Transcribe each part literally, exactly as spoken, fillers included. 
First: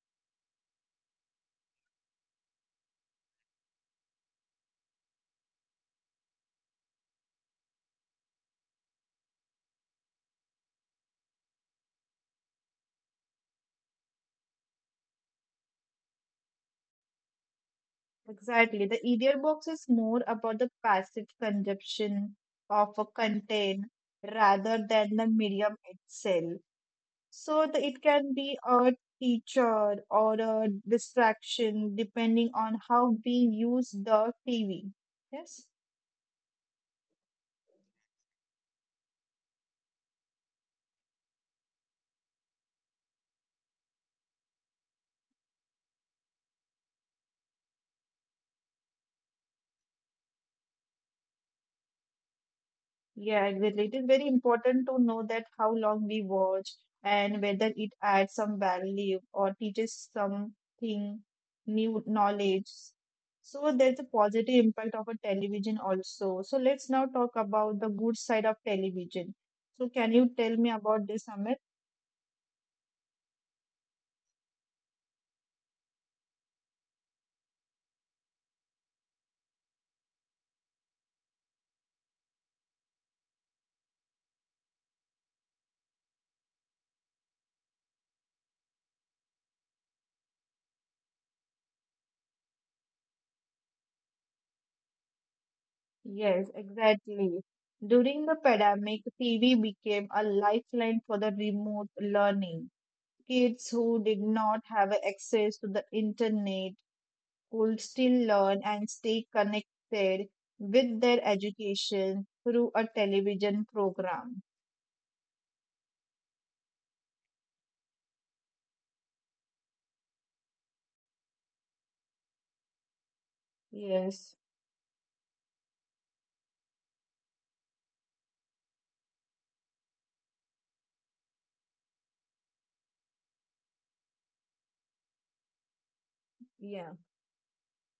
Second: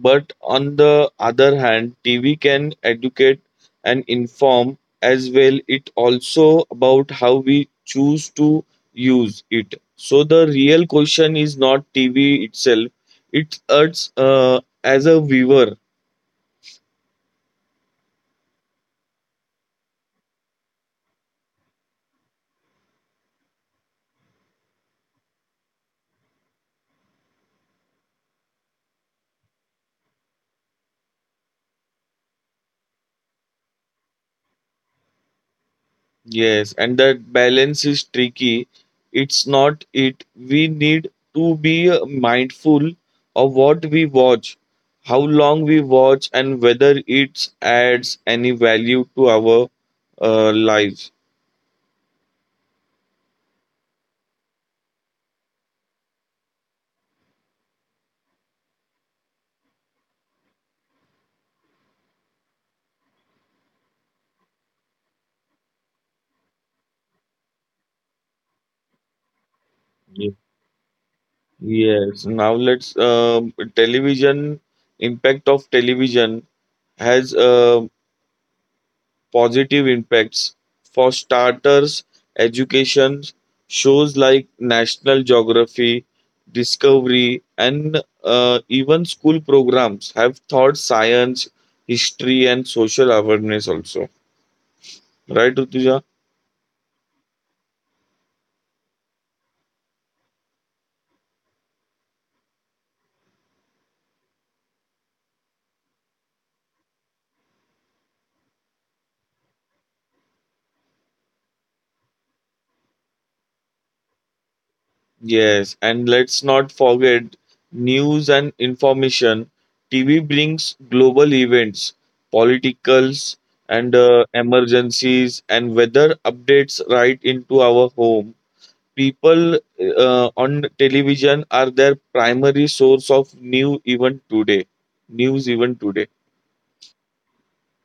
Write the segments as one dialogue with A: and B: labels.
A: But on the other hand, T V can educate and inform as well. It also about how we choose to use it. So the real question is not T V itself. It's us uh, as a viewer.
B: Exactly. The E D R box is more about the passive consumption of a content rather than the medium itself. So the, it can be a teacher or a distraction depending on how we use the T V. Yes.
A: Yes, and that balance is tricky. It's not it. We need to be uh, mindful of what we watch, how long we watch, and whether it adds any value to our uh, lives.
B: Yeah, exactly. It is very important to know that how long we watch and whether it adds some value or teaches something new knowledge. So there's a positive impact of a television also. So let's now talk about the good side of television. So can you
A: Ye-
B: tell me about this, Amit?
A: Yes. Now let's um television impact of television has uh, positive impacts. For starters, education shows like National Geography, Discovery, and uh, even school programs have taught science, history, and social awareness also. Right, Rutuja?
B: Yes, exactly. During the pandemic, T V became a lifeline for the remote learning. Kids who did not have access to the internet could still learn and stay connected with their education through a television program.
A: Yes, and let's not forget news and information. T V brings global events, politicals, and uh,
B: Yes,
A: emergencies and weather updates right into our home. People uh, on television are their primary source of new even today. News even today.
B: yeah,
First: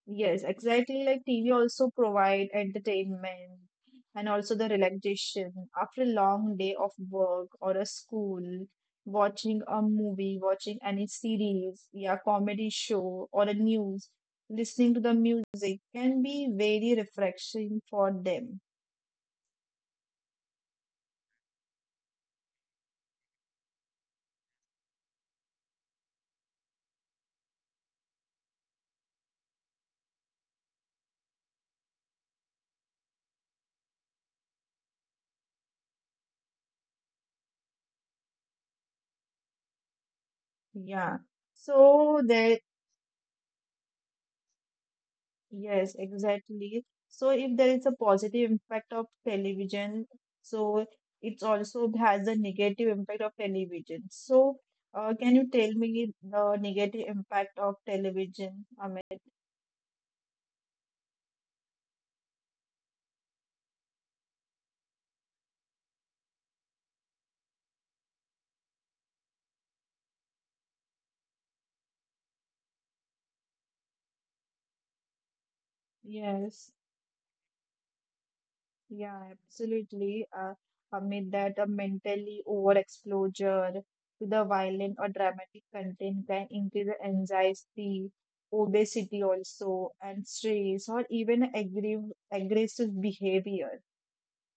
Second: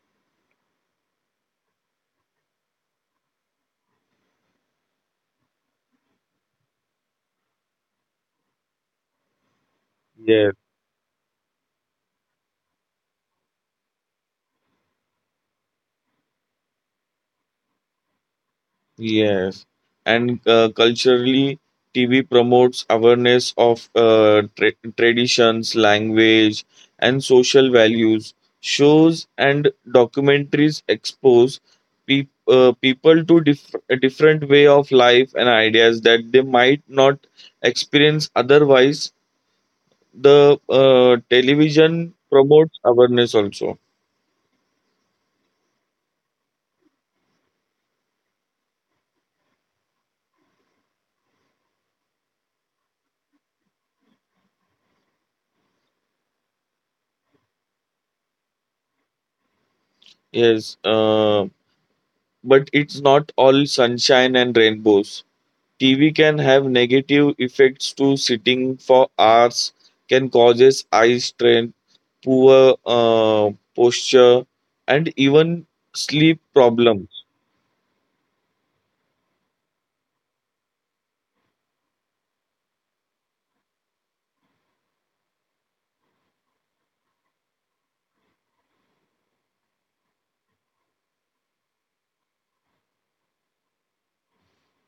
B: yes, exactly. Like T V also provide entertainment and also the relaxation after a long day of work or a school. Watching a movie,
A: Yes.
B: watching any series, yeah, comedy show or a news, listening to the music can be very refreshing for them.
A: Yes, and uh, culturally, T V promotes awareness of uh, tra traditions, language, and social values. Shows and documentaries expose peop uh, people to diff a different way of life and ideas that they might not experience otherwise. The uh,
B: Yeah.
A: television promotes
B: So there
A: awareness also.
B: Yes, exactly. So if there is a positive impact of television, so it also has a negative impact of television. So uh, can you tell me the negative impact of television, Amit?
A: Yes, uh, but it's not all sunshine and rainbows. T V can have negative effects too. Sitting for hours can causes eye strain, poor uh, posture, and even sleep problem.
B: Yes, yeah, absolutely. Uh, Amit, that a mentally overexposure to the violent or dramatic content can increase the anxiety, obesity also, and stress, or even aggressive aggressive behavior.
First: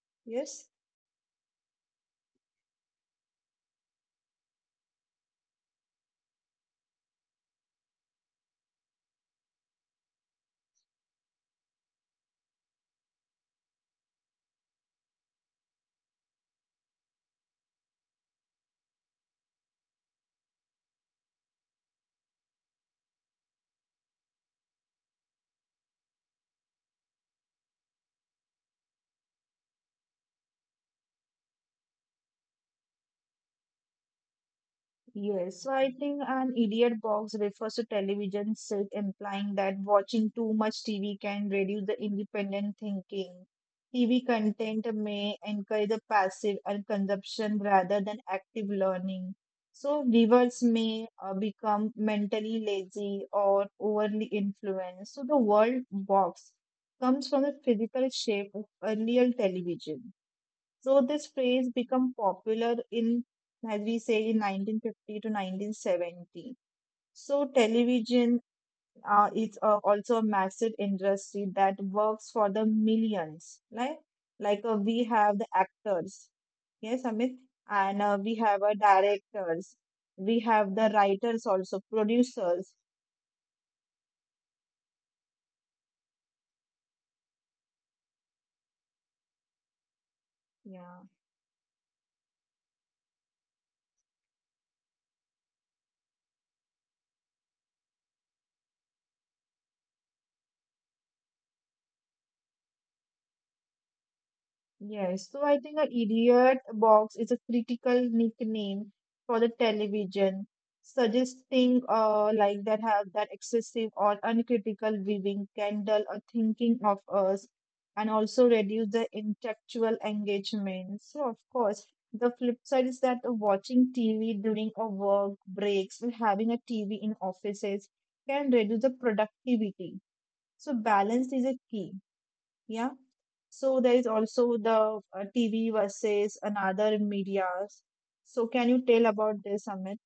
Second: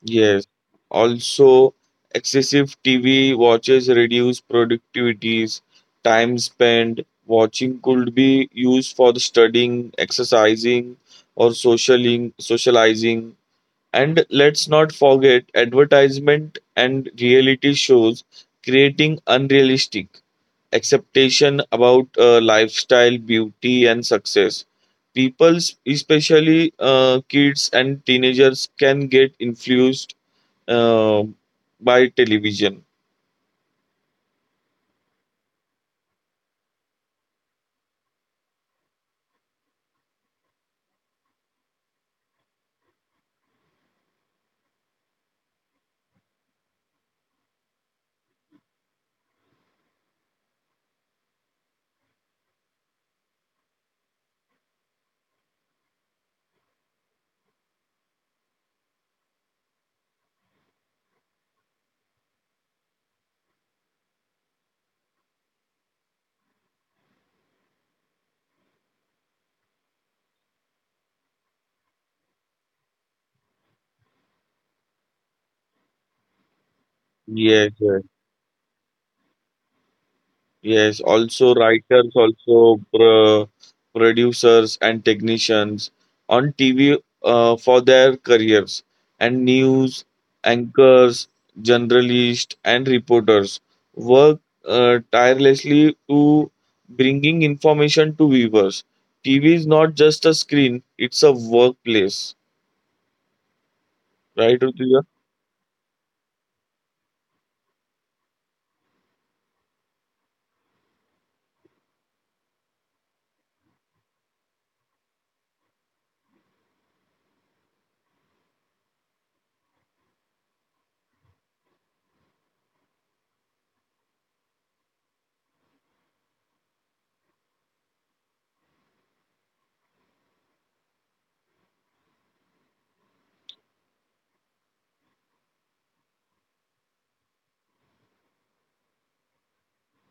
A: Yes.
B: Yes.
A: Also, excessive T V watches reduce productivities. Time spent watching could be used for the studying, exercising, or socialing, socializing. And let's not forget advertisement and reality shows creating unrealistic expectation about uh, lifestyle, beauty, and success. People, especially uh, kids and teenagers, can get influenced uh, by television.
B: Yes, so I think an idiot box refers to television set, implying that watching too much T V can reduce the independent thinking. T V content may encourage the passive and consumption rather than active learning. So viewers may uh, become mentally lazy or overly influenced. So the word box comes from the physical shape of earlier television. So this phrase became popular in, as we say, in nineteen fifty to nineteen seventy. So television uh, is uh, also a massive industry that works for the millions, right? Like uh, we have the actors, yes, Amit,
A: Yes,
B: and
A: yes,
B: uh, we have uh, directors, we have the
A: yes.
B: writers
A: Also,
B: also,
A: writers,
B: producers.
A: also pro producers and technicians on T V, uh, for their careers, and news
B: Yeah.
A: anchors, journalists, and reporters work uh, tirelessly to bringing information to viewers. T V is not just a screen; it's a workplace, right, Rutuja?
B: Yes, so I think a idiot box is a critical nickname for the television, suggesting uh, like that have that excessive or uncritical viewing can dull or thinking of us and also reduce the intellectual engagement. So of course, the flip side is that watching T V during a work breaks or having a T V in offices can reduce the productivity. So balance is a key. Yeah. So there is also the uh, T V versus another medias. So can you tell about this, Amit?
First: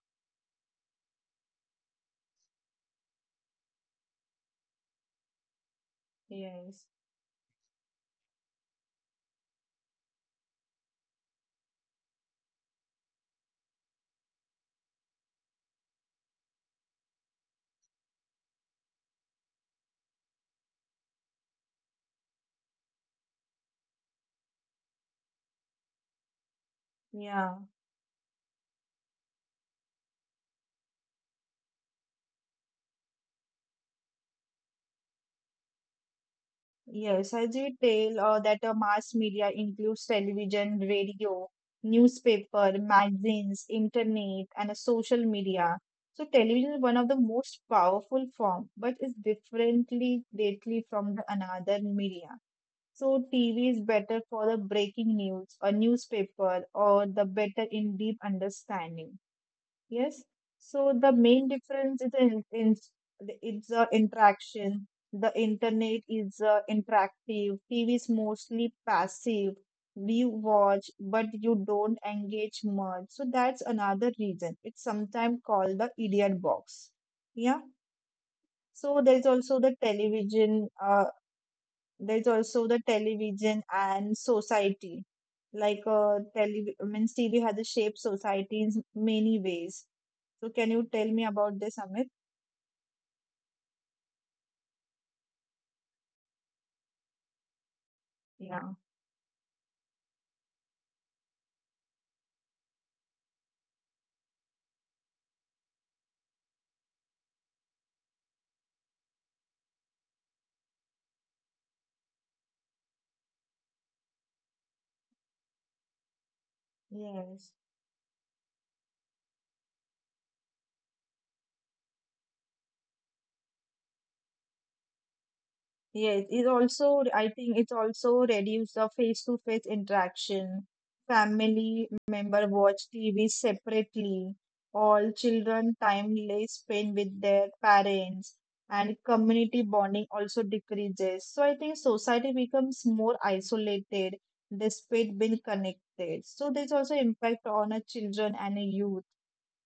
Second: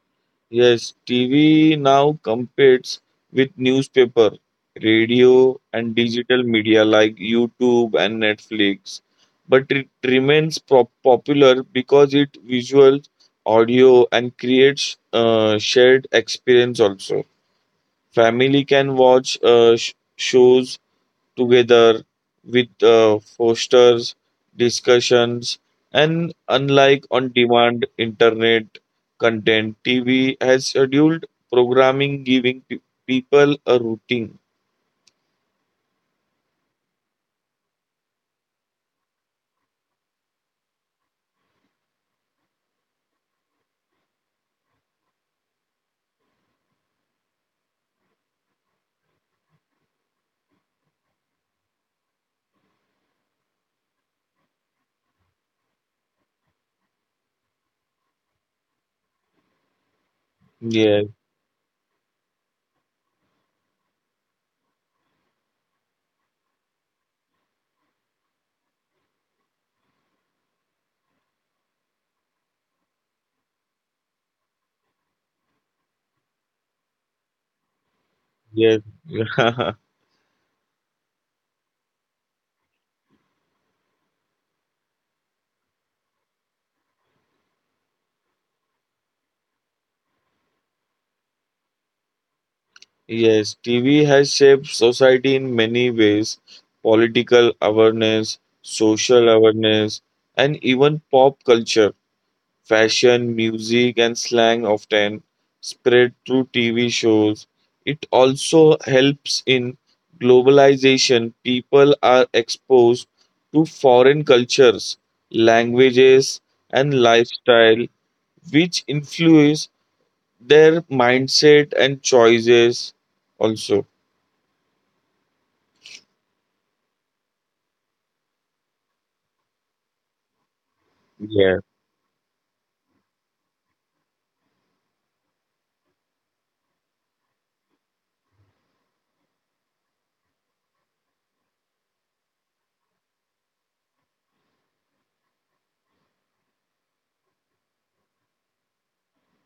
A: Yes, T V now competes with newspaper, radio, and digital media
B: Yes.
A: like YouTube and Netflix. But it remains pro- popular because it visual, audio, and creates uh, shared experience also. Family can watch uh, sh- shows together with uh, fosters discussions, and unlike on
B: Yeah.
A: demand internet content, TV has scheduled programming giving pe- people a routine.
B: Yes. As you tell uh, that uh, mass media includes television, radio, newspaper, magazines, internet, and uh, social media. So television is one of the most powerful form, but is differently greatly from the another media. So T V is better for the breaking news, a newspaper, or the better in deep understanding. Yes. So the
A: Yes,
B: main difference is in, in it's a interaction. The internet is uh, interactive. T V is mostly passive. You watch, but you don't engage much. So that's another reason. It's sometimes called the idiot box. Yeah.
A: yes.
B: So there's also the television. Uh, there's also the television and society. Like uh, tele- means T V has shaped society in many ways. So can you tell me about this, Amit?
A: Yes, TV has shaped society in many ways: political awareness,
B: Yeah.
A: social awareness, and even pop culture. Fashion, music, and slang often spread through T V shows. It also helps in globalization. People are exposed to foreign cultures, languages, and
B: Yes.
A: lifestyle, which influence their mindset and choices also.
B: Yes, it also, I think it also reduce the face-to-face interaction.
A: Yeah.
B: Family member watch T V separately. All children timely spend with their parents, and community bonding also decreases. So I think society becomes more isolated despite being connected. So there's also impact on a children and a youth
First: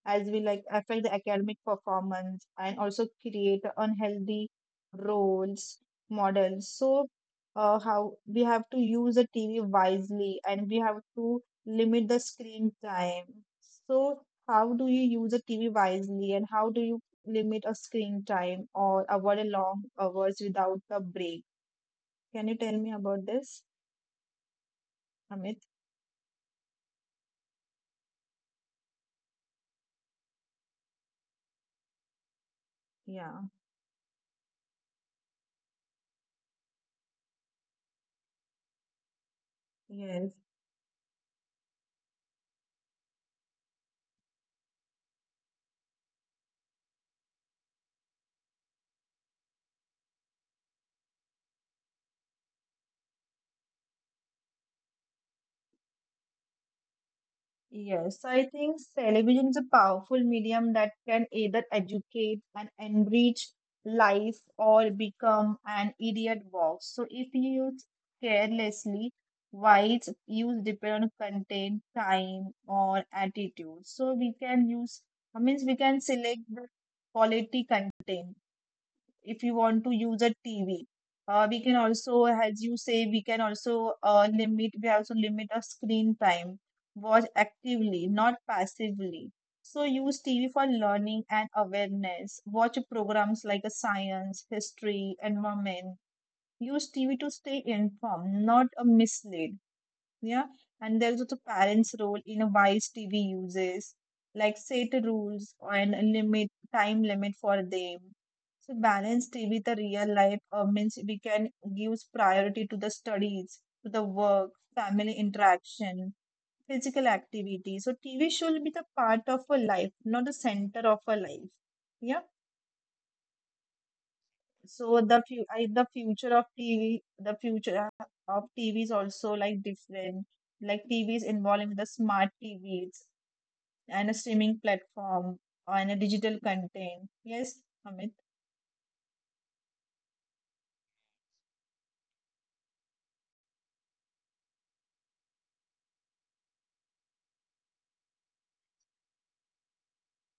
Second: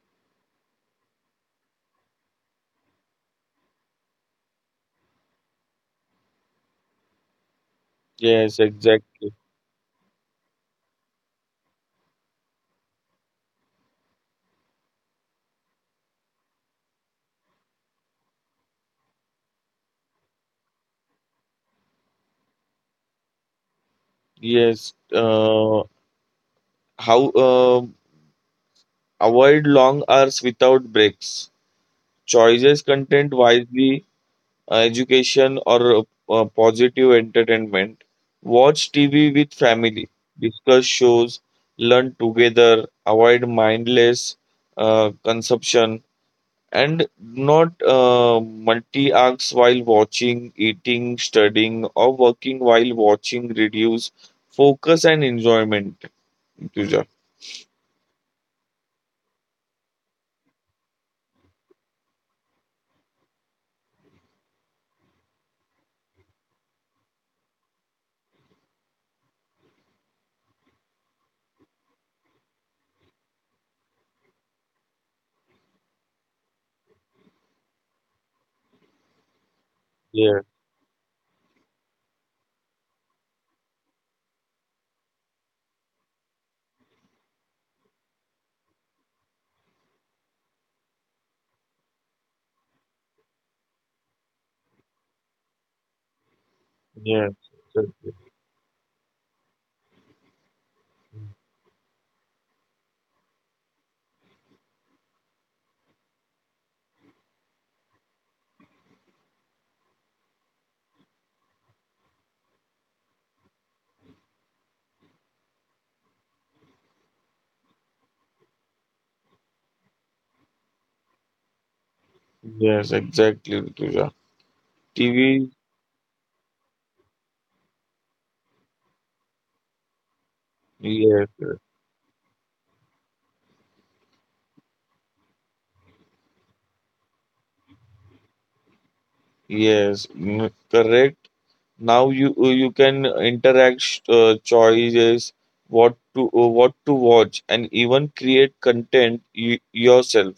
B: as we like affect the academic performance and also create unhealthy roles models. So uh, how we
A: Yes,
B: have to use the
A: exactly.
B: TV wisely and we have to limit the screen time. So how do you use the TV wisely and how do you limit a screen time or avoid a long hours without a break? Can you tell me about this,
A: Yes.
B: Amit?
A: Uh, how uh, avoid long hours without breaks. Choices content
B: Yeah.
A: wisely, uh, education, or uh, positive entertainment. Watch T V with family,
B: Yes.
A: discuss shows, learn together, avoid mindless uh, consumption, and not uh, multi acts while watching, eating, studying, or working while watching, reduce focus and enjoyment. Tuja.
B: Yes, I think television is a powerful medium that can either educate and enrich life or become an idiot box. So if used carelessly, while its use depend on content, time, or attitude. So we can use, I means we can select the quality content if you want to use a
A: Yes,
B: T V. Uh, we can also, as you say, we can also uh, limit, we also limit our screen time. Watch actively, not passively. So use T V for learning and awareness. Watch programs like a science, history, environment. Use T V to
A: yes,
B: stay
A: exactly.
B: informed, not a misled. Yeah. And there's also parents' role in a wise T V uses, like set rules and a limit time limit for them. So balance T V with the real life uh, means we can give priority to the studies, to the work, family interaction, physical activity. So T V should be the part of a life, not the center of a life. Yeah.
A: Yes, exactly, Tuja.
B: So the fu-
A: T V,
B: I, the future of T V, the future of T V is also like different. Like T V is
A: yes,
B: involving the smart T Vs and a streaming platform and a digital content. Yes, Amit.
A: yes, mm, correct. Now you uh, you can interact uh, choices, what to uh, what to watch, and even create content y- yourself.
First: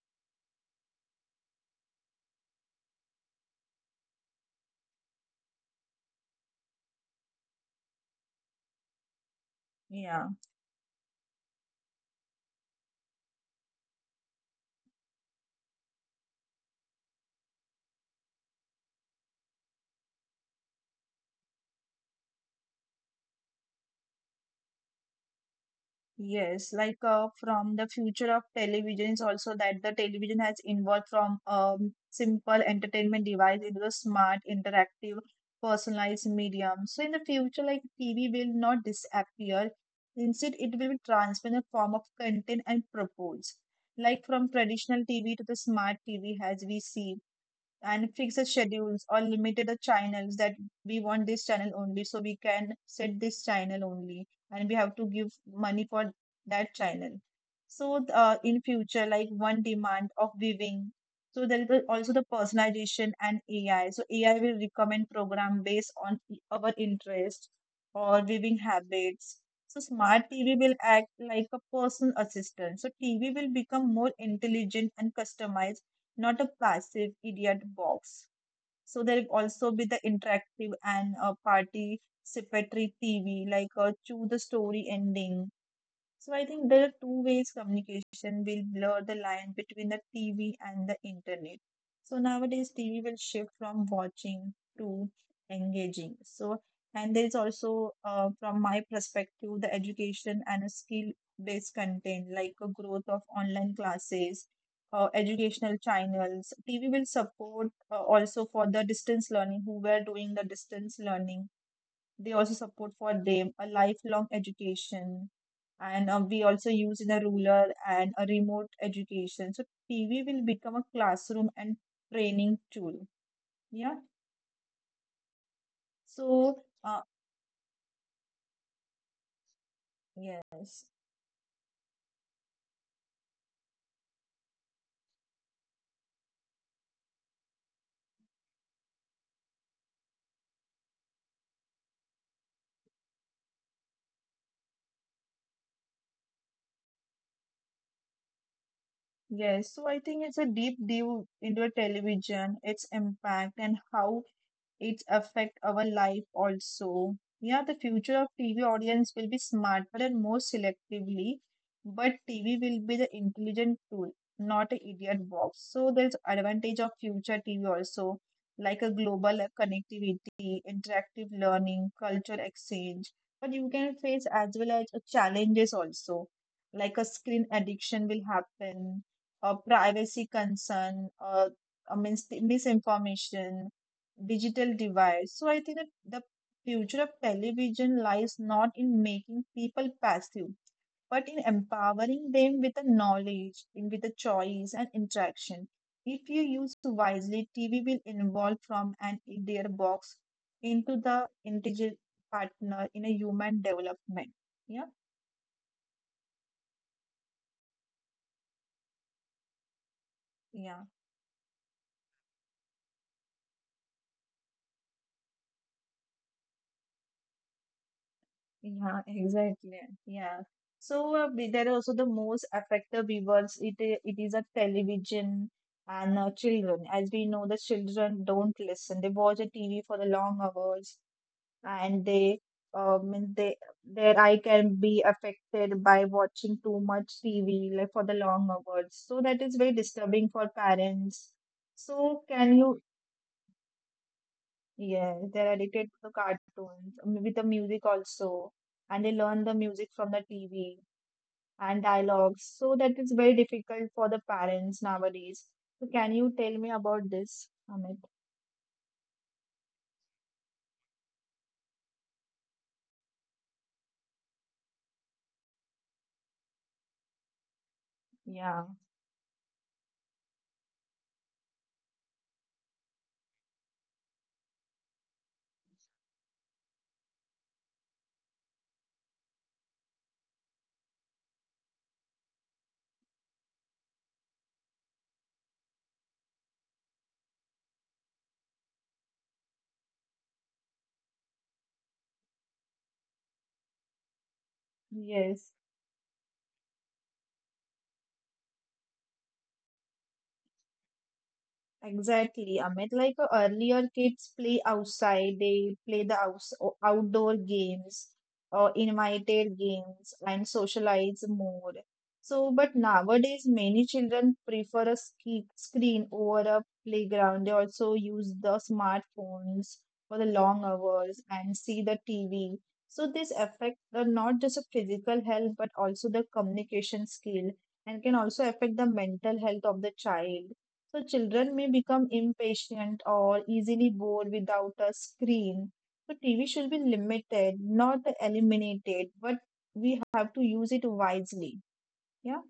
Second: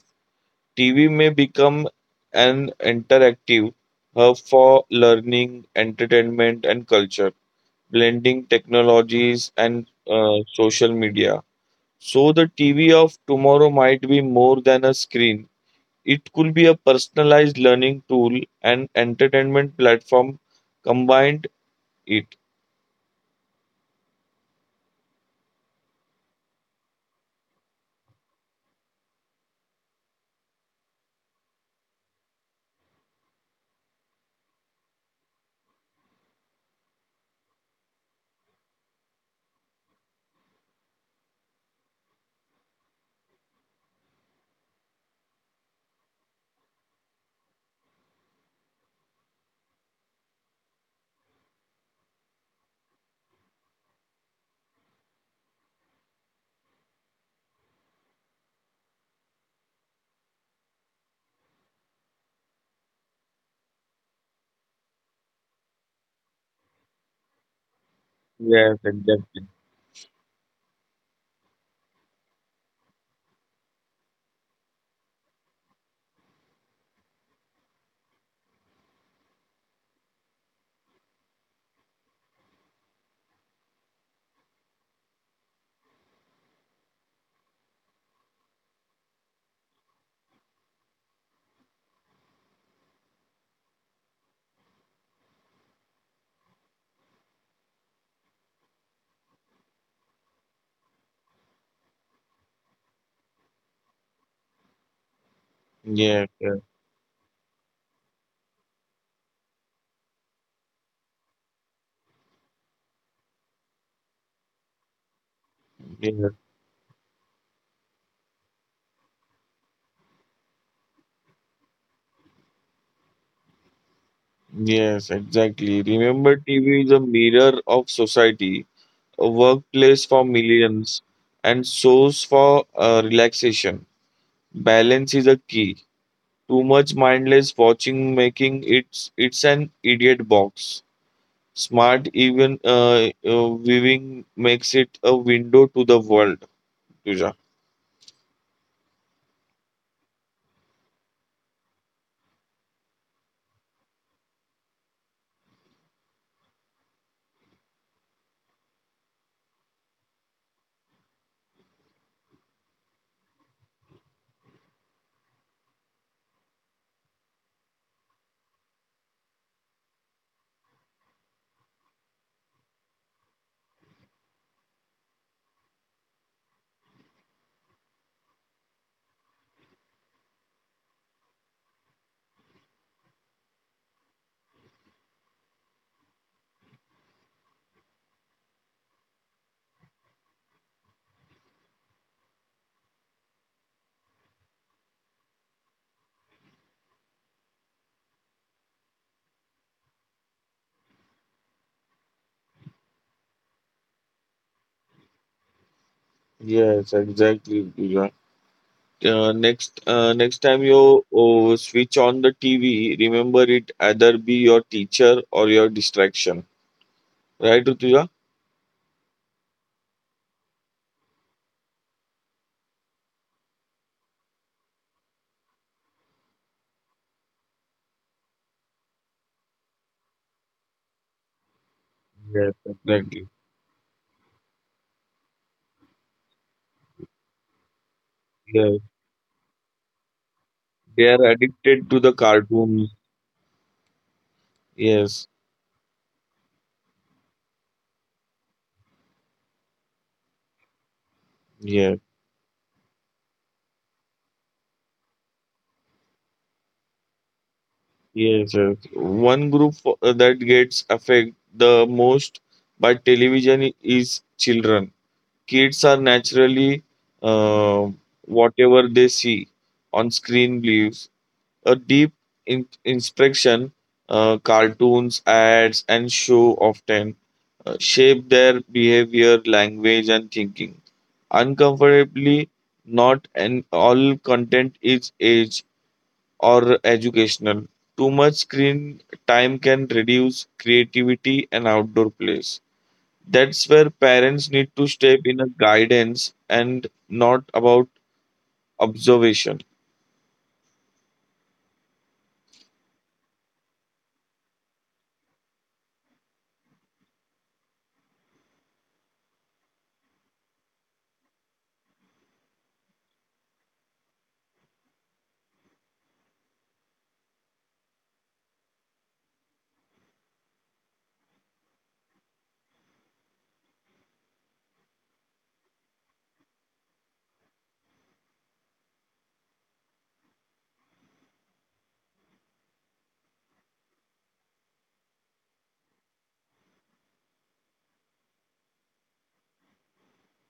A: T V may become an interactive hub for learning, entertainment, and culture, blending technologies and
B: Yeah.
A: uh, social media. So the T V of tomorrow might be more than a screen. It could be a personalized learning tool and entertainment platform combined it.
B: Yes, like uh, from the future of television is also that the television has evolved from um, simple entertainment device into a smart, interactive, personalized medium. So in the future, like T V will not disappear. Instead, it will be transformed in a form of content and purpose. Like from traditional T V to the smart T V, as we see, and fix the schedules or limited the channels that we want this channel only, so we can set this channel only and we have to give money for that channel. So uh, in future, like one demand of viewing. So there is the- also the personalization and A I. So A I will recommend program based on i- our interest or viewing
A: Yes,
B: habits. So
A: exactly.
B: smart T V will act like a personal assistant, so TV will become more intelligent and customized, not a passive idiot box. So there'll also be the interactive and uh, participatory T V, like uh, choose the story ending. So I think there are two ways communication will blur the line between the T V and the internet. So nowadays T V will shift from watching to engaging. So and there is also uh, from my perspective the education and a skill based content like a growth of online classes, uh, educational
A: Yes, yes,
B: channels. T V will support uh, also for the distance learning who were doing the distance learning. They also support for them a lifelong education,
A: yes,
B: and uh, we also use in a rural and a remote education. So T V will become a classroom and training tool. Yeah.
A: yes, exactly. Remember, T V is a
B: So uh,
A: mirror of society, a workplace for millions,
B: yes,
A: and source for uh, relaxation. Balance is a key. Too much mindless watching making it's it's an idiot box. Smart even uh, uh, viewing makes it a window to the world, Tuja.
B: yes. So I think it's a deep dive into a television, its impact, and how it affect our life also. Yeah, the future of T V audience will be smarter and more selectively, but T V will be the intelligent tool, not an idiot box. So there's advantage of future T V also, like a global connectivity, interactive learning, culture exchange. But you can face as well as challenges also, like a screen addiction will happen, a privacy concern, uh, uh, mis- misinformation, digital divide. So I think that the future of television lies not in making people passive, but in empowering them with the knowledge, in- with the choice and interaction. If you use wisely, T V will evolve from an idea box into the integral partner in a human development. Yeah,
A: Yes, exactly. Uh, next, uh, next time
B: yeah.
A: you oh, switch on the T V, remember it either be your teacher or your distraction. Right, Rutuja?
B: Yeah, exactly. Yeah. So uh, we- there are also the most affected viewers. It i- it is a television and uh, children. As we know, the children don't listen. They watch the T V for the long hours, and they
A: Yes,
B: um and
A: exactly.
B: they their eye can be affected by watching too much T V like for the long hours.
A: Yes.
B: So that is very disturbing for
A: They
B: parents.
A: are addicted to
B: So
A: the
B: can you
A: cartoons.
B: Yes,
A: Yes,
B: they're addicted to the cartoons um, with the music also, and they learn the music from the T V and
A: yes,
B: dialogues. So that is very difficult for the parents nowadays. So can you tell me about this, Amit?
A: yes, yes. One group fo- uh, that gets affected the most by television i- is children. Kids are naturally uh,
B: Yeah.
A: whatever they see on screen believes a deep in- inspection, uh, cartoons, ads, and show often uh, shape their behavior, language, and thinking. Uncomfortably, not an all content is age or educational. Too much screen time can reduce creativity and outdoor plays. That's where parents need to step in a
B: Yes.
A: guidance and not about observation.
B: Exactly, Amit. Like uh, earlier, kids play outside, they play the outs o- outdoor games or invited games and socialize more. So, but nowadays, many children prefer a ski screen over a playground. They also use the smartphones for the long hours and see the T V. So, this affect the, not just the physical health, but also the communication skill, and can also affect the mental health of the child. So children may become impatient or easily bored without a screen. So T V should be limited, not eliminated, but we have to use it wisely. Yeah.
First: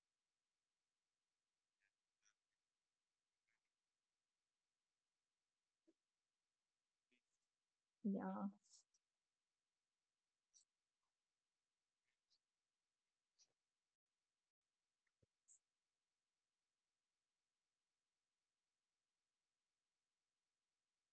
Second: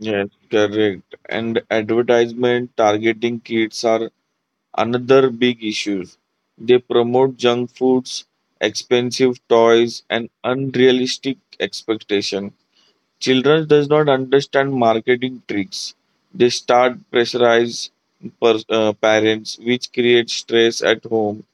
A: Yes, correct. And advertisement targeting kids are another big issue. They promote junk foods,
B: Yeah.
A: expensive toys, and unrealistic expectation. Children does not understand marketing tricks. They start pressurize per, uh, parents, which creates stress at home.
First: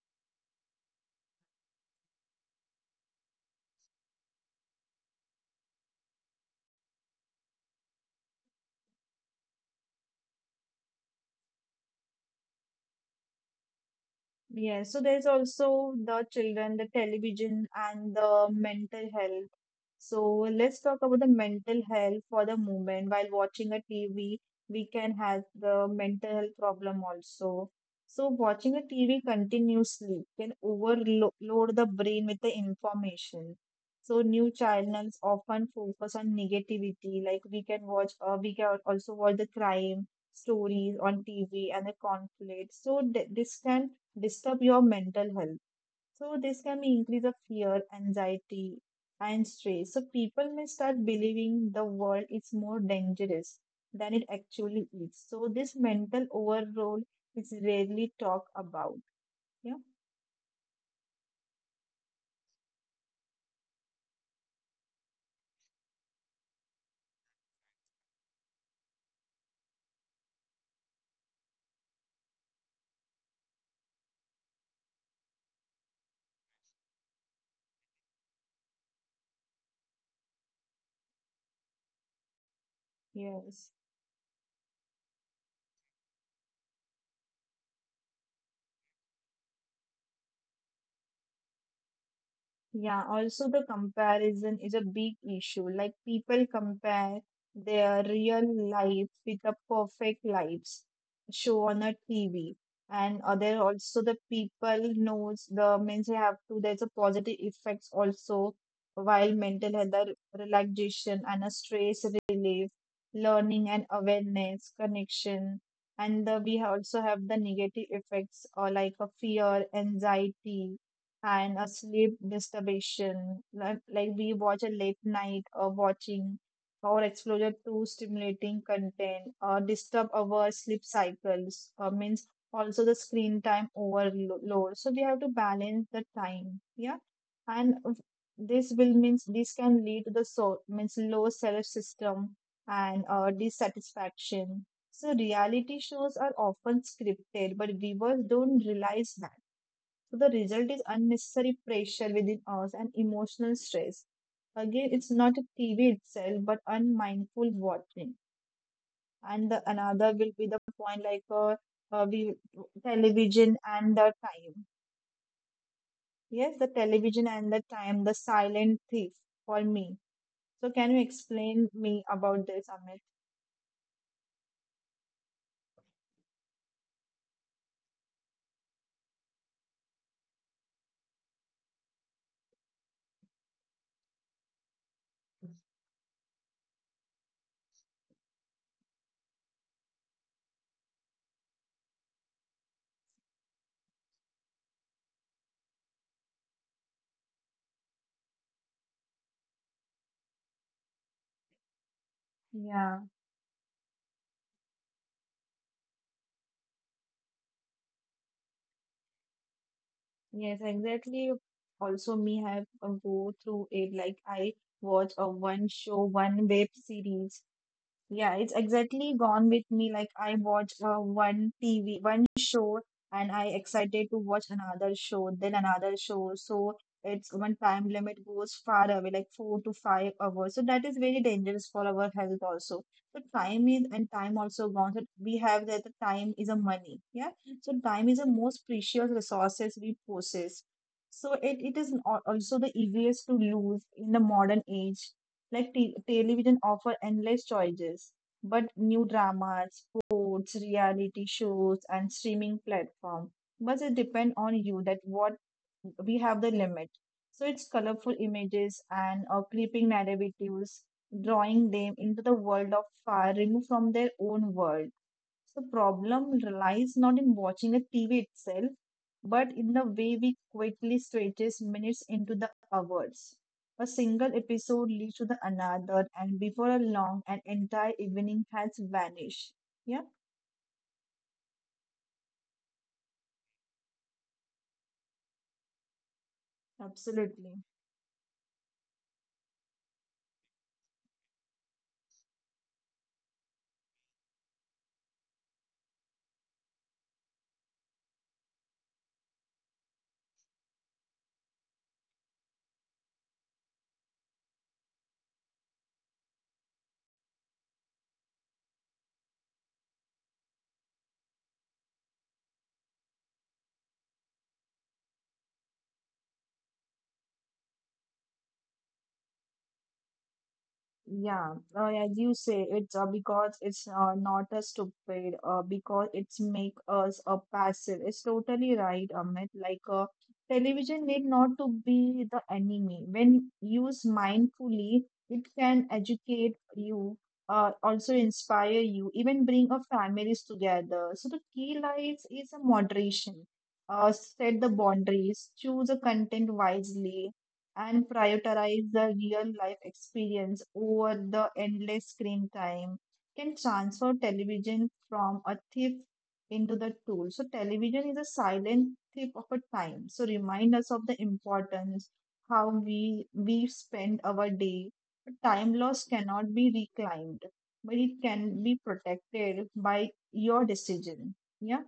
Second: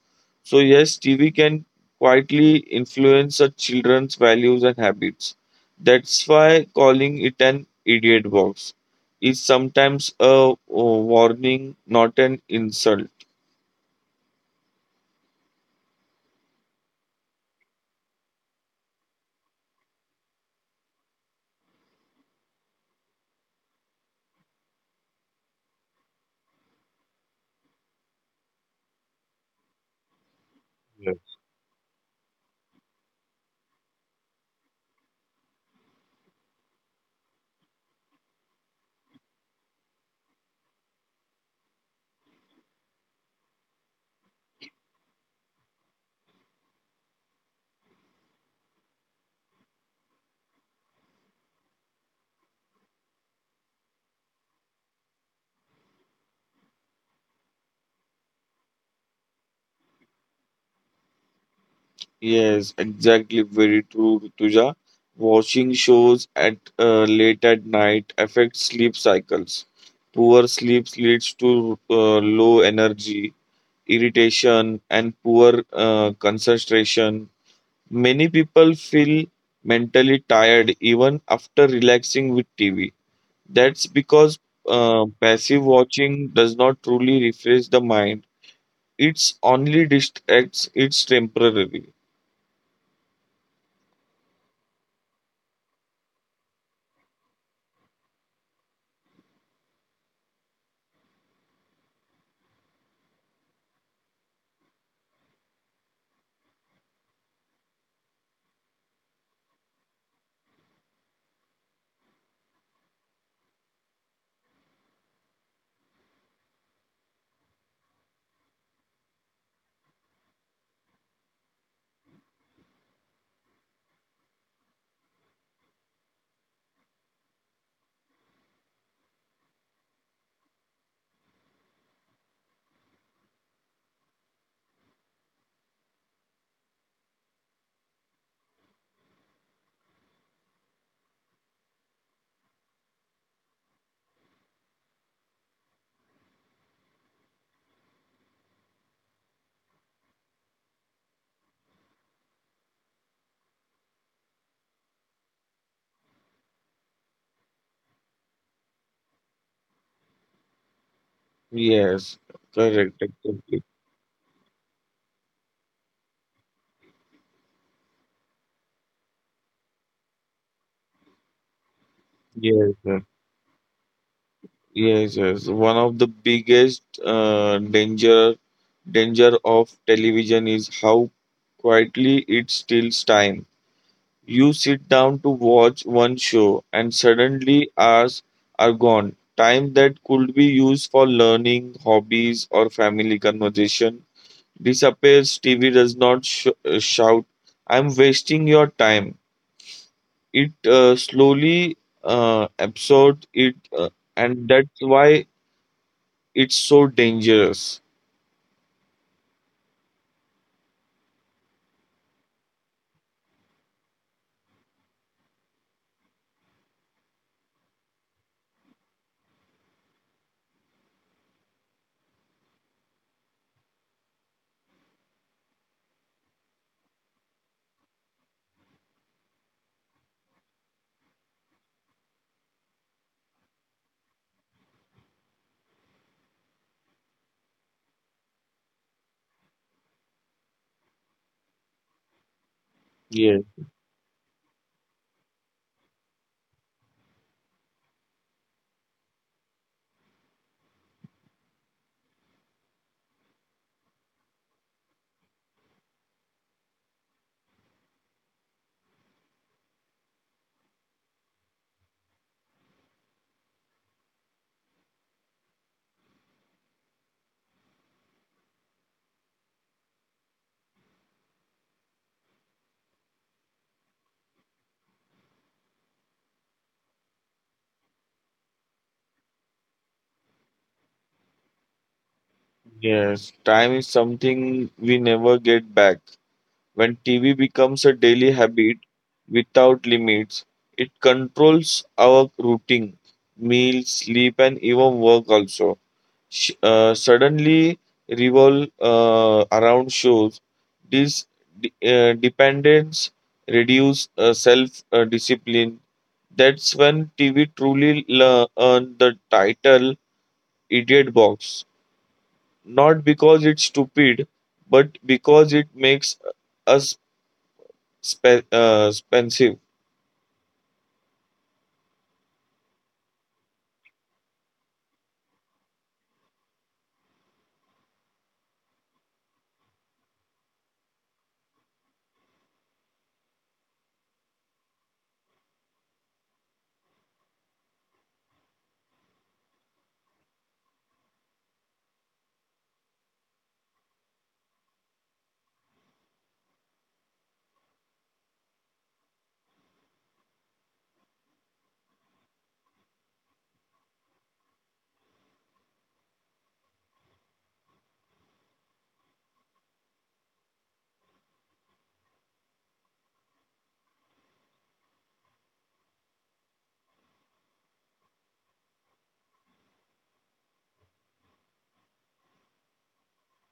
A: So, yes, T V can quietly influence such children's values and habits. That's why calling it an idiot box is sometimes a, a warning, not an insult.
B: Yes, so there's also the children, the television, and the mental health. So let's talk about the mental health for the moment. While watching a T V, we can have the mental health problem also. So watching a T V continuously
A: Yes.
B: can overload the brain with the information. So new channels often focus on negativity. Like we can watch, uh, we can also watch the crime stories on T V and the conflict. So th this can disturb your mental health. So this can be increase of fear, anxiety, and stress. So people may start believing the world is more dangerous than it actually is. So this mental overload is rarely talked about. Yeah.
A: Yes, exactly. Very true, Rituja. Watching shows at uh, late at night affects sleep cycles. Poor sleep leads to uh, low energy, irritation, and poor uh, concentration. Many people feel mentally tired even after relaxing with T V. That's because uh, passive
B: Yes.
A: watching does not truly refresh the mind. It's only distracts. It's temporary.
B: Yeah, also the comparison is a big issue. Like people compare their real life with the perfect lives show on a T V. And uh, there also the people knows the means they have to there's a positive effects also while mental health are relaxation and a stress relief, learning and awareness, connection. And the we also have the negative effects or like a fear, anxiety and a sleep disturbation. Like, like we watch a late night or watching or exposure to stimulating content or disturb our sleep cycles uh, means also the screen time overload. So we have to balance the time. Yeah. And uh, this will means this can lead to the so means low self system and uh, dissatisfaction. So reality shows are often scripted, but viewers don't realize that so the result is unnecessary pressure within us and emotional stress. Again, it's not a T V itself, but unmindful watching.
A: Yes,
B: And the,
A: correct.
B: another will be the
A: Exactly.
B: point like uh, uh, we television and the time. Yes, the television and the time, the silent thief for
A: Yes,
B: me.
A: sir.
B: So can you explain me
A: Yes,
B: about
A: yes.
B: this,
A: One
B: Amit?
A: of the biggest uh, danger danger of television is how quietly it steals time. You sit down to watch one show, and suddenly hours are gone. Time that could be used for learning, hobbies, or family conversation disappears. T V does not sh- uh, shout, I'm wasting your time. It uh, slowly uh, absorbs it, uh, and that's why
B: Yeah,
A: it's so dangerous.
B: yes, exactly. Also, me have uh, go through it. Like I watch a one show, one web series. Yeah, it's exactly gone with me. Like I watch uh, one T V, one show, and I excited to watch another show, then another show. So it's when time limit goes far away, like four to five hours. So that is very dangerous for our health also. So time is and time also gone. So we have that the time is a money. Yeah. So time is the most precious resources we possess.
A: Yes,
B: So it, it is al- also the easiest to lose in the modern age like t- television offer endless choices, but new dramas, sports, reality shows, and streaming platform. But it depend on you that what we have the limit. So it's colorful images and uh, clipping narratives, drawing them into the world of far removed from their own world. The problem lies not in watching a T V itself, but in the way we quickly stretches minutes into the hours. A single episode leads to the another, and before long, an entire evening has vanished. Yeah,
A: yes. Time is something we never get back. When T V becomes a daily habit
B: absolutely.
A: without limits, it controls our routine, meals, sleep, and even work also. Sh- uh, suddenly revolve uh, around shows. This de- uh, dependence reduce uh, self uh, discipline. That's when T V truly le- earned the title "Idiot Box." Not because it's stupid, but because it makes uh, us Spe- uh, expensive.
B: Yeah, uh, as you say, it's uh, because it's uh, not a stupid, uh, because it's make us a passive. It's totally right, Amit. Like uh, television need not to be the enemy. When used mindfully, it can educate you, uh, also inspire you, even bring our families together. So the key lies is a moderation. Uh, set the boundaries, choose the content wisely, and prioritize the real life experience over the endless screen time can transfer television from a thief into the tool. So, television is a silent thief of a time. So, remind us of the importance how we we spend our day. But Time loss cannot be reclaimed, but it can be protected by your decision. Yeah.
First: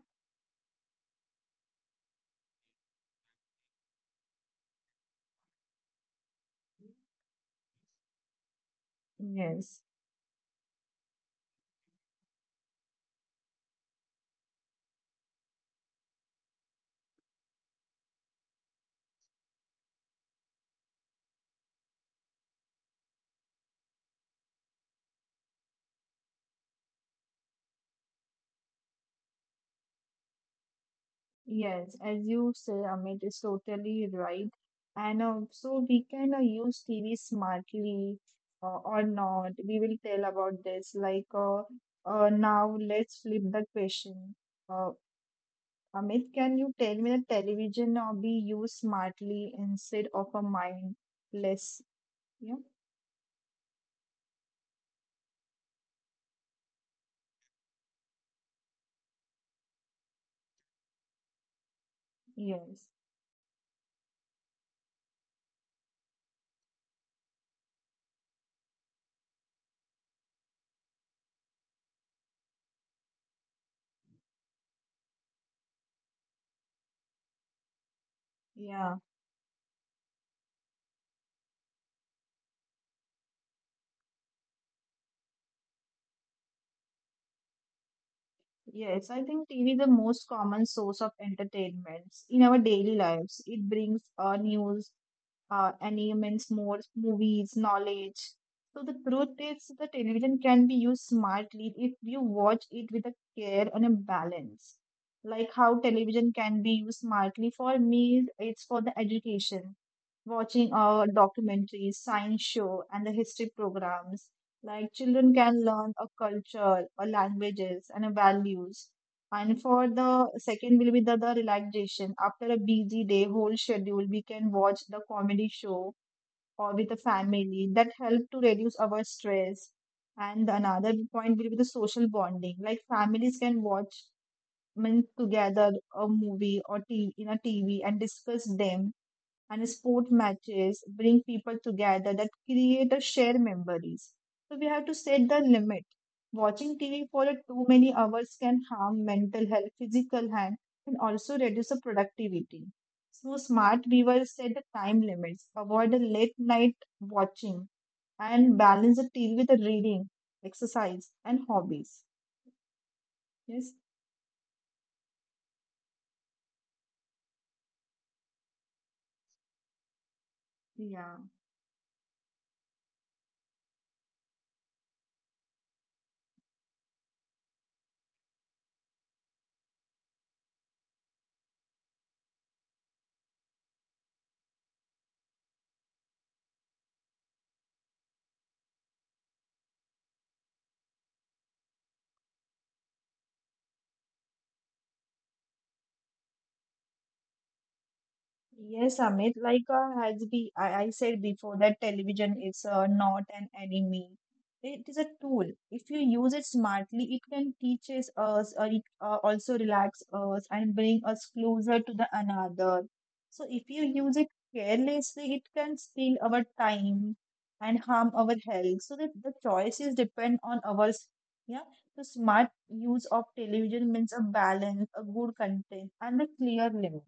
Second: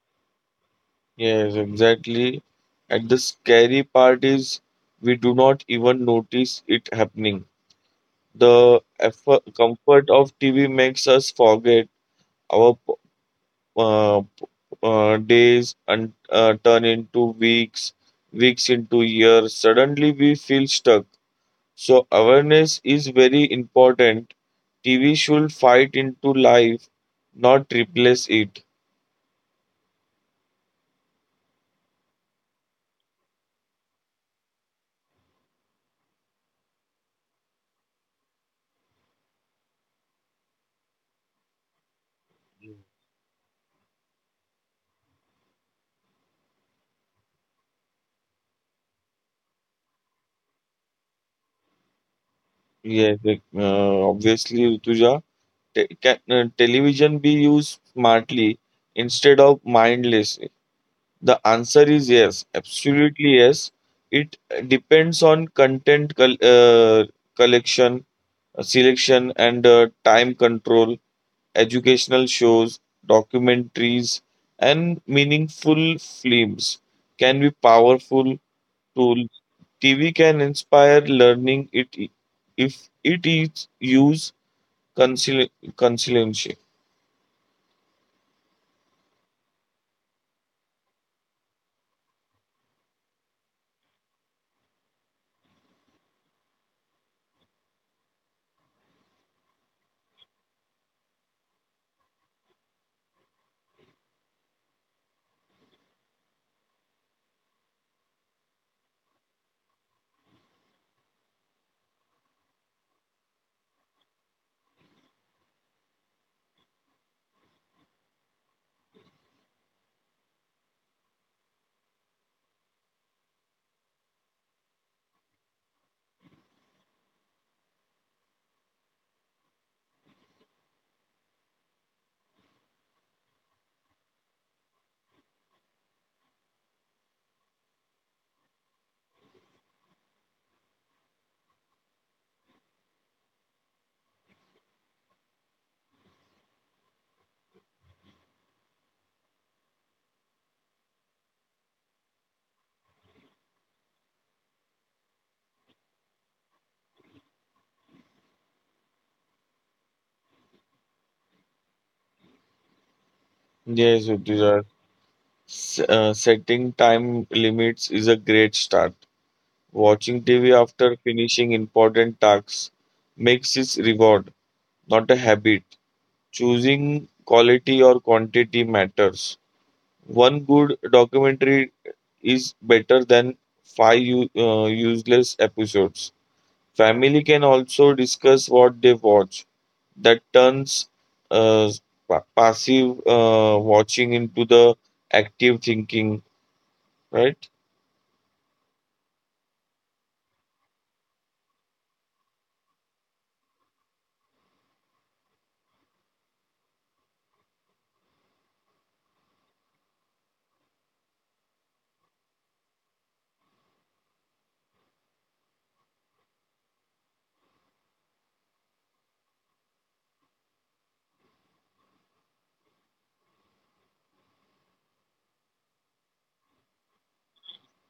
A: Yes, exactly. And the scary part is we do not even notice it happening. The effort,
B: Yes.
A: comfort of T V makes us forget our p- uh, p- uh, days and uh, turn into weeks, weeks into years. Suddenly we feel stuck. So awareness is very important. T V should fight into life, not replace it.
B: Yes, as you say, Amit is totally right. And uh, so we can uh, use T V smartly uh, or not. We will tell about this. Like uh, uh, now, let's flip the question. Uh, Amit, can you tell me that television uh, be used smartly instead of a mindless? Yeah.
A: Yes, like, uh, obviously, Rutuja. te- can, uh, television be used smartly instead of mindlessly? The answer is yes,
B: Yes.
A: absolutely yes. It depends on content col- uh, collection, uh, selection, and uh, time control, educational shows, documentaries, and meaningful films can be powerful
B: Yeah.
A: tool. T V can inspire learning it if it is used consili- conscientiously.
B: Yes. I think T V is the most common source of entertainments in our daily lives. It brings uh, news uh, entertainments, more movies, knowledge. So the truth is, the television can be used smartly if you watch it with a care and a balance. Like how television can be used smartly for me, it's for the education watching our documentaries, science show, and the history programs. Like children can learn a culture, or languages, and a values. And for the second will be the, the relaxation. After a busy day, whole schedule, we can watch the comedy show or with the family that help to reduce our stress. And another point will be the social bonding. Like families can watch mean, together a movie or T V in a T V and discuss them and sport matches bring people together that create a shared memories. So we have to set the limit. Watching T V for a too many hours can harm mental health, physical health, and also reduce the productivity. So smart viewers set the time limits, avoid the late night watching, and balance the T V with the reading, exercise, and hobbies.
A: Yes,
B: Yes.
A: Rutuja. S- uh, setting time limits is a great start. Watching T V after finishing
B: Yeah.
A: important tasks makes it reward, not a habit. Choosing quality or quantity matters. One good documentary is better than five u- uh, useless episodes. Family can also discuss what they watch. That turns uh, pa- passive uh, watching into the active thinking, right?
B: Yes, Amit, like uh, as be I, I said before that television is uh, not an enemy. It is a tool. If you use it smartly, it can teaches us or it uh, also relax us and bring us closer to the another. So if you use it carelessly, it can steal our time and harm our health. So that the choices depend on ours. Yeah. So smart use of television means a balance, a good content, and a clear limit.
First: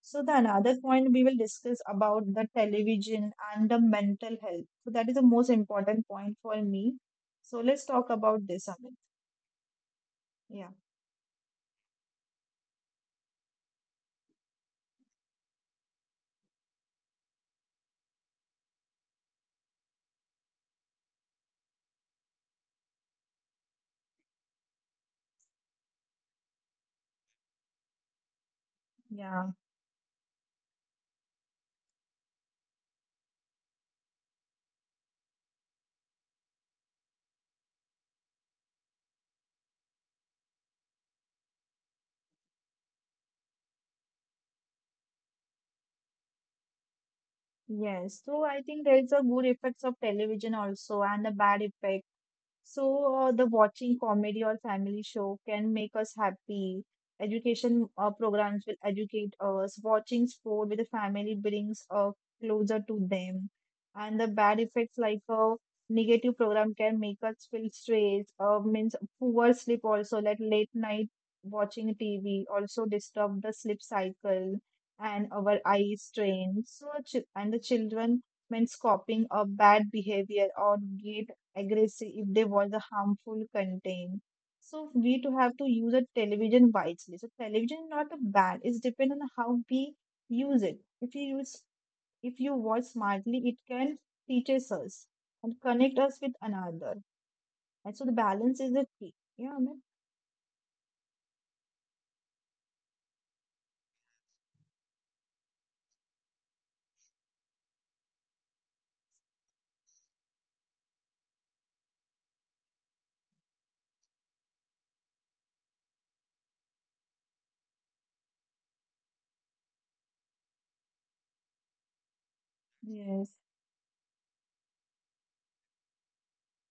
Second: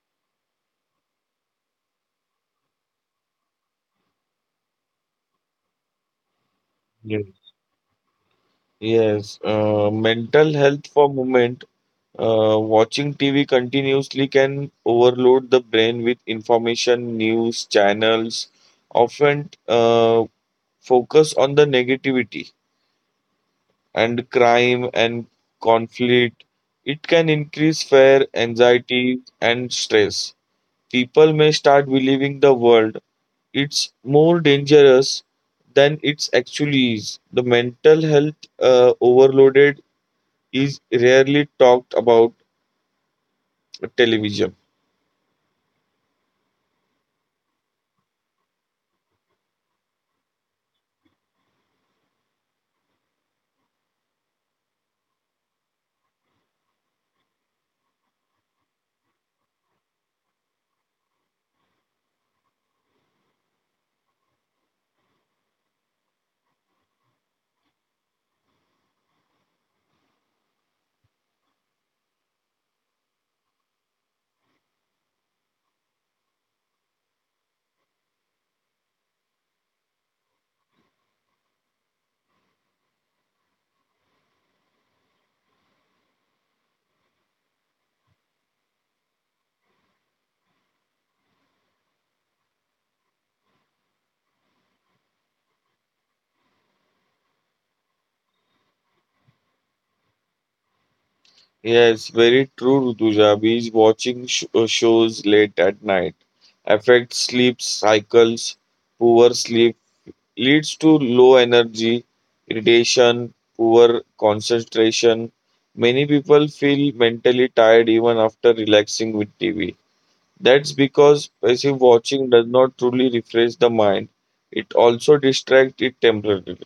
B: So the another point we will discuss about the television and the mental health. So that is the most important point for me.
A: Yes.
B: So let's talk about this, Amit.
A: Yes, uh, mental
B: Yeah.
A: health for movement. Uh, watching T V continuously can overload the brain with information, news channels, often uh, focus on the negativity and crime and conflict. It can increase fear, anxiety,
B: Yeah.
A: and stress. People may start believing the world it's more dangerous than it's actually is. The mental health uh, overloaded is rarely talked about television.
B: Yes. So I think there is a good effects of television also and the bad effect. So, uh, the watching comedy or family show can make us happy. Education uh, programs will educate us. Watching sport with the family brings us closer to them. And the bad effects like a negative program can make us feel stressed, uh, means poor sleep also, like late night watching T V also disturb the sleep cycle and our eye strain. So, chi- and the children means copying a bad behavior or get aggressive if they watch the harmful content, so we to have to use a television wisely, so television is not a bad, it's depend on how we use it, if you use if you watch smartly it can teaches us and connect us with another, and so the balance is the key. Yeah, man.
A: Yes, very true, Rutuja. Binge watching sh- uh, shows late at night affects sleep cycles. Poor sleep leads to low energy, irritation, poor concentration. Many people feel mentally tired even after relaxing with T V. That's because passive watching does not truly
B: Yes.
A: refresh the mind. It also distracts it temporarily.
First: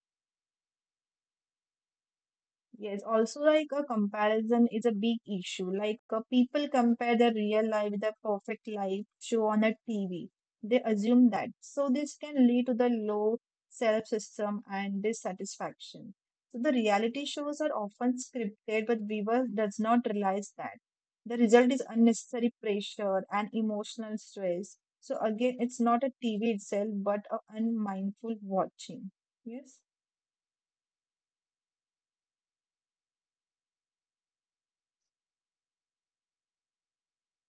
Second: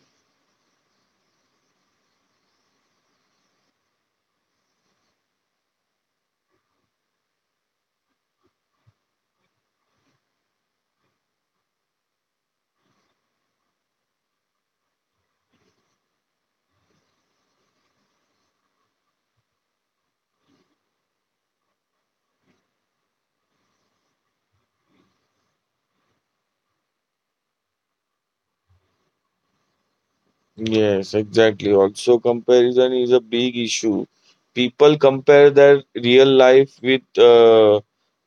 B: Yes, also like a comparison is a big issue. Like uh, people compare their real life with the perfect life show on a T V. They assume that. So this can lead to the low self-esteem and dissatisfaction. So the reality shows are often scripted, but viewer does not realize that. The result is unnecessary pressure and emotional stress. So again, it's not a T V itself, but a unmindful watching. Yes.
A: Yes, exactly. Also, comparison is a big issue. People compare their real life with uh,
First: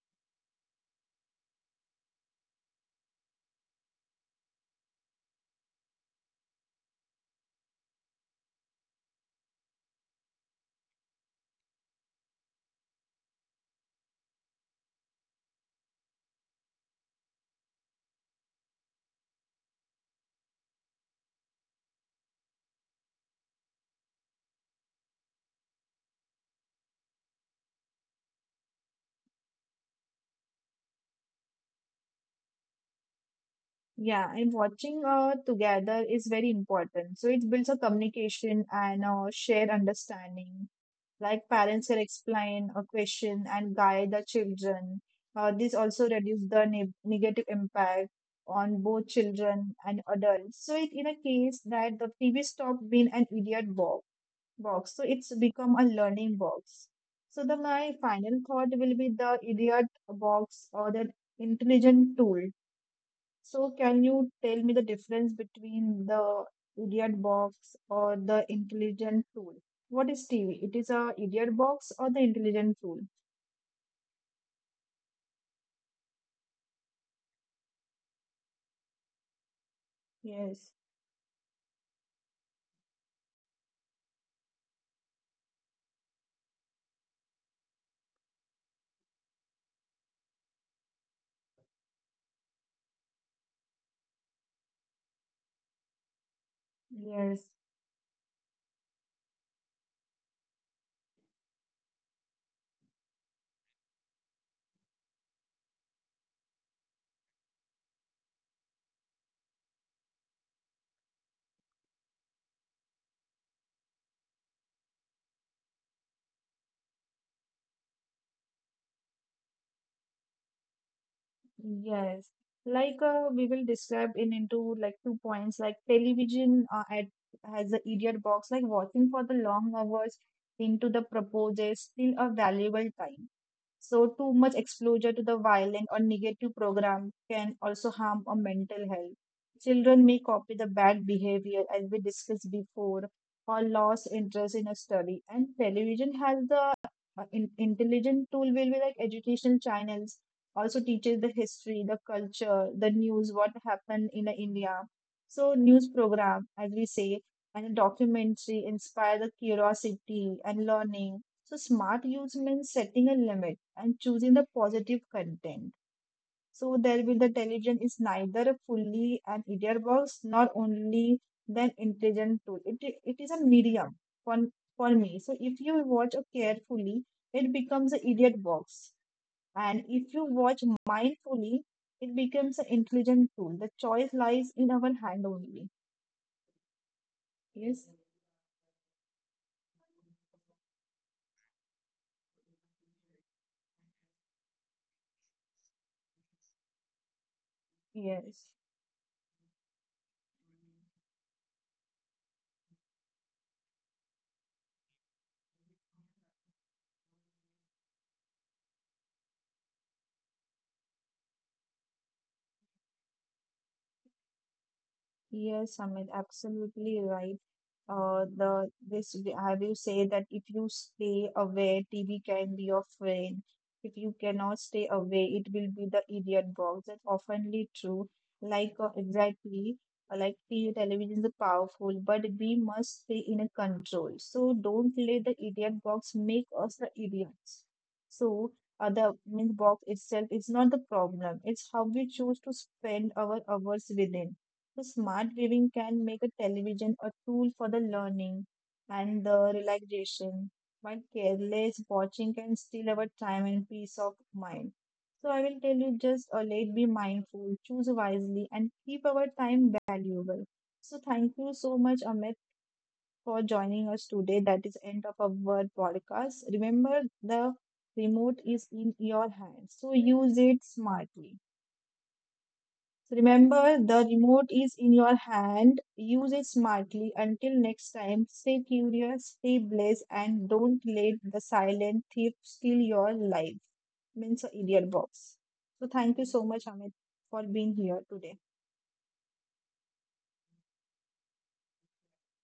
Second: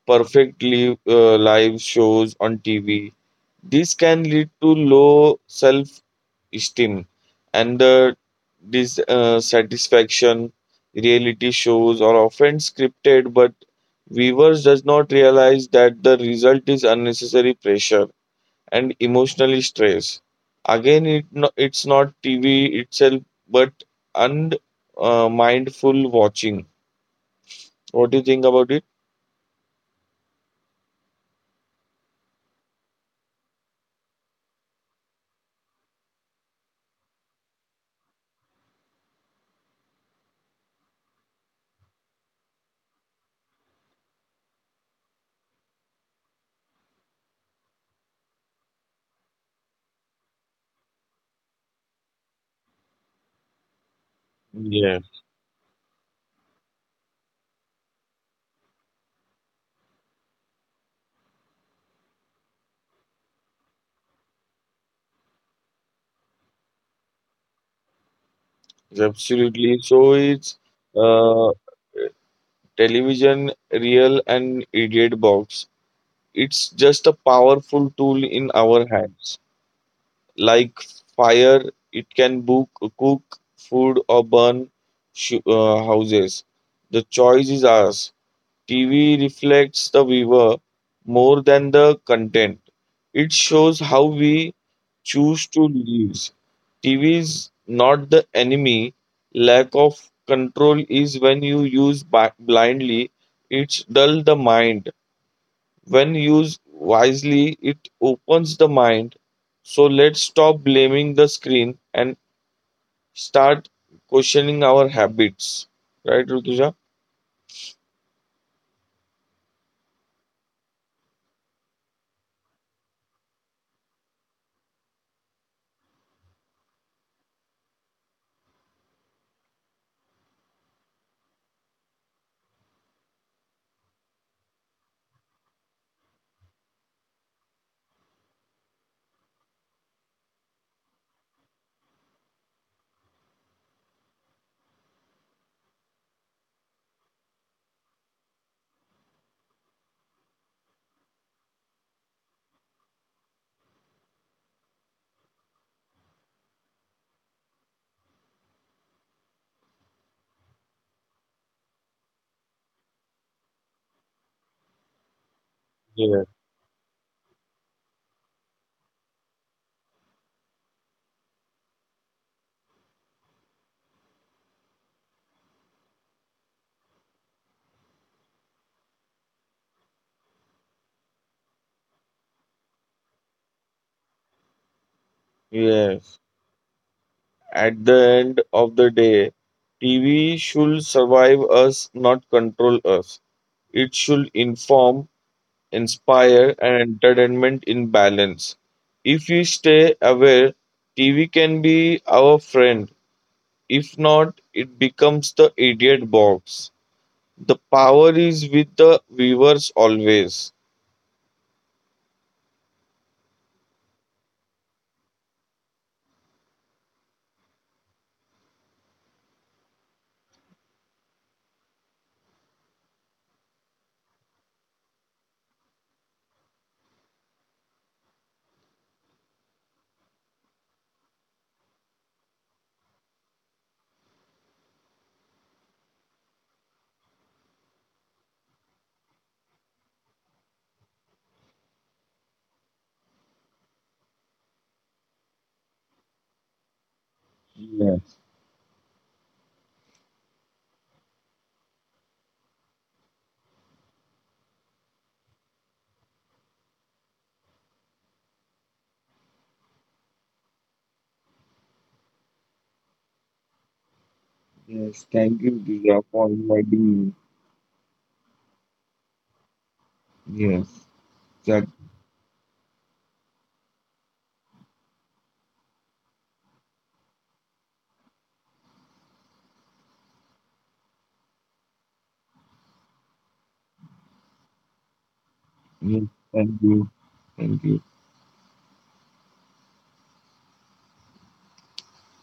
A: perfect live, uh, live shows on T V. This can lead to low self-esteem and the dissatisfaction. Reality shows are often scripted, but viewers does not realize that the result is unnecessary pressure and emotionally stressed. Again, it no, it's not T V itself, but and uh, mindful watching. What do you think about it?
B: Yeah, and watching uh, together is very important. So it builds a communication and uh, shared understanding. Like parents can explain a question and guide the children. Uh, this also reduces the ne- negative impact on both children and adults. So it in a case that the T V stopped being an idiot box, box, so
A: Yeah,
B: it's become a learning box. So the my final thought will be the idiot box or the intelligent tool, so, can you tell me the difference between the idiot box or the intelligent tool?
A: absolutely.
B: What is
A: So
B: T V? It
A: it's
B: is a idiot
A: uh,
B: box or the intelligent tool?
A: television, real and idiot box. It's just a powerful tool in our hands.
B: Yes,
A: Like fire, it can book, cook food or burn sh- uh, houses. The choice is ours. T V reflects the viewer more than the content. It shows how we choose to live.
B: yes.
A: T V is not the enemy. Lack of control is when you use bi- blindly, it dull the mind. When used wisely, it opens the mind. So let's stop blaming the screen and start questioning our habits. Right, Rutuja?
B: Yes, like uh, we will describe in into like two points. Like television uh, at has the idiot box. Like watching for the long hours into the proposes still a valuable time. So too much exposure to the violent or negative program can also harm a mental health. Children may copy the bad behavior as we discussed before, or lost interest in a study. And television has the uh, in intelligent tool will be like educational channels also teaches the history, the culture, the news, what happened in the India. So news program, as we say, and a documentary inspire the curiosity and learning. So smart use means setting a limit and choosing the positive content.
A: Yeah.
B: So there will the television is neither a fully an idiot box nor only than intelligent tool. It, it is a medium for, for me. So if you watch it carefully, it becomes an idiot box and if you watch mindfully, it becomes an intelligent tool. The choice lies in our hand only.
A: Yes.
B: Yes,
A: At the end of the day, T V should survive us, not control us. It should inform, inspire, and entertainment in
B: yes.
A: balance. If we stay aware, T V can be our friend. If not, it becomes the idiot box. The power is with the viewers always.
B: Yes, Amit, absolutely right. Uh, the this I will say that if you stay away, T V can be your friend. If you cannot stay away, it will be the idiot box. That's oftenly true. Like uh, exactly uh, like T V television is powerful, but we must stay in a control. So don't let the idiot box make us the idiots. So uh, the means box itself is not the problem. It's how we choose to spend our hours within the smart viewing can make a television a tool for the
A: Yes,
B: learning and the relaxation, while careless watching can steal our time and peace of mind. So I will tell you just uh, let be mindful, choose wisely, and keep our time valuable. So thank you so much, Amit, for joining us today. That is end of
A: yes. Thank
B: our
A: you, Diya,
B: podcast.
A: for
B: Remember,
A: inviting me.
B: the remote is in your hands, so use it
A: Yes,
B: smartly.
A: that,
B: Remember, the remote is in your hand. Use it smartly. Until next time, stay curious, stay blessed, and don't let the silent thief steal your life. Means a idiot box. So thank you
A: yes.
B: so much,
A: Thank
B: Amit,
A: you.
B: for being
A: Thank
B: here
A: you.
B: today.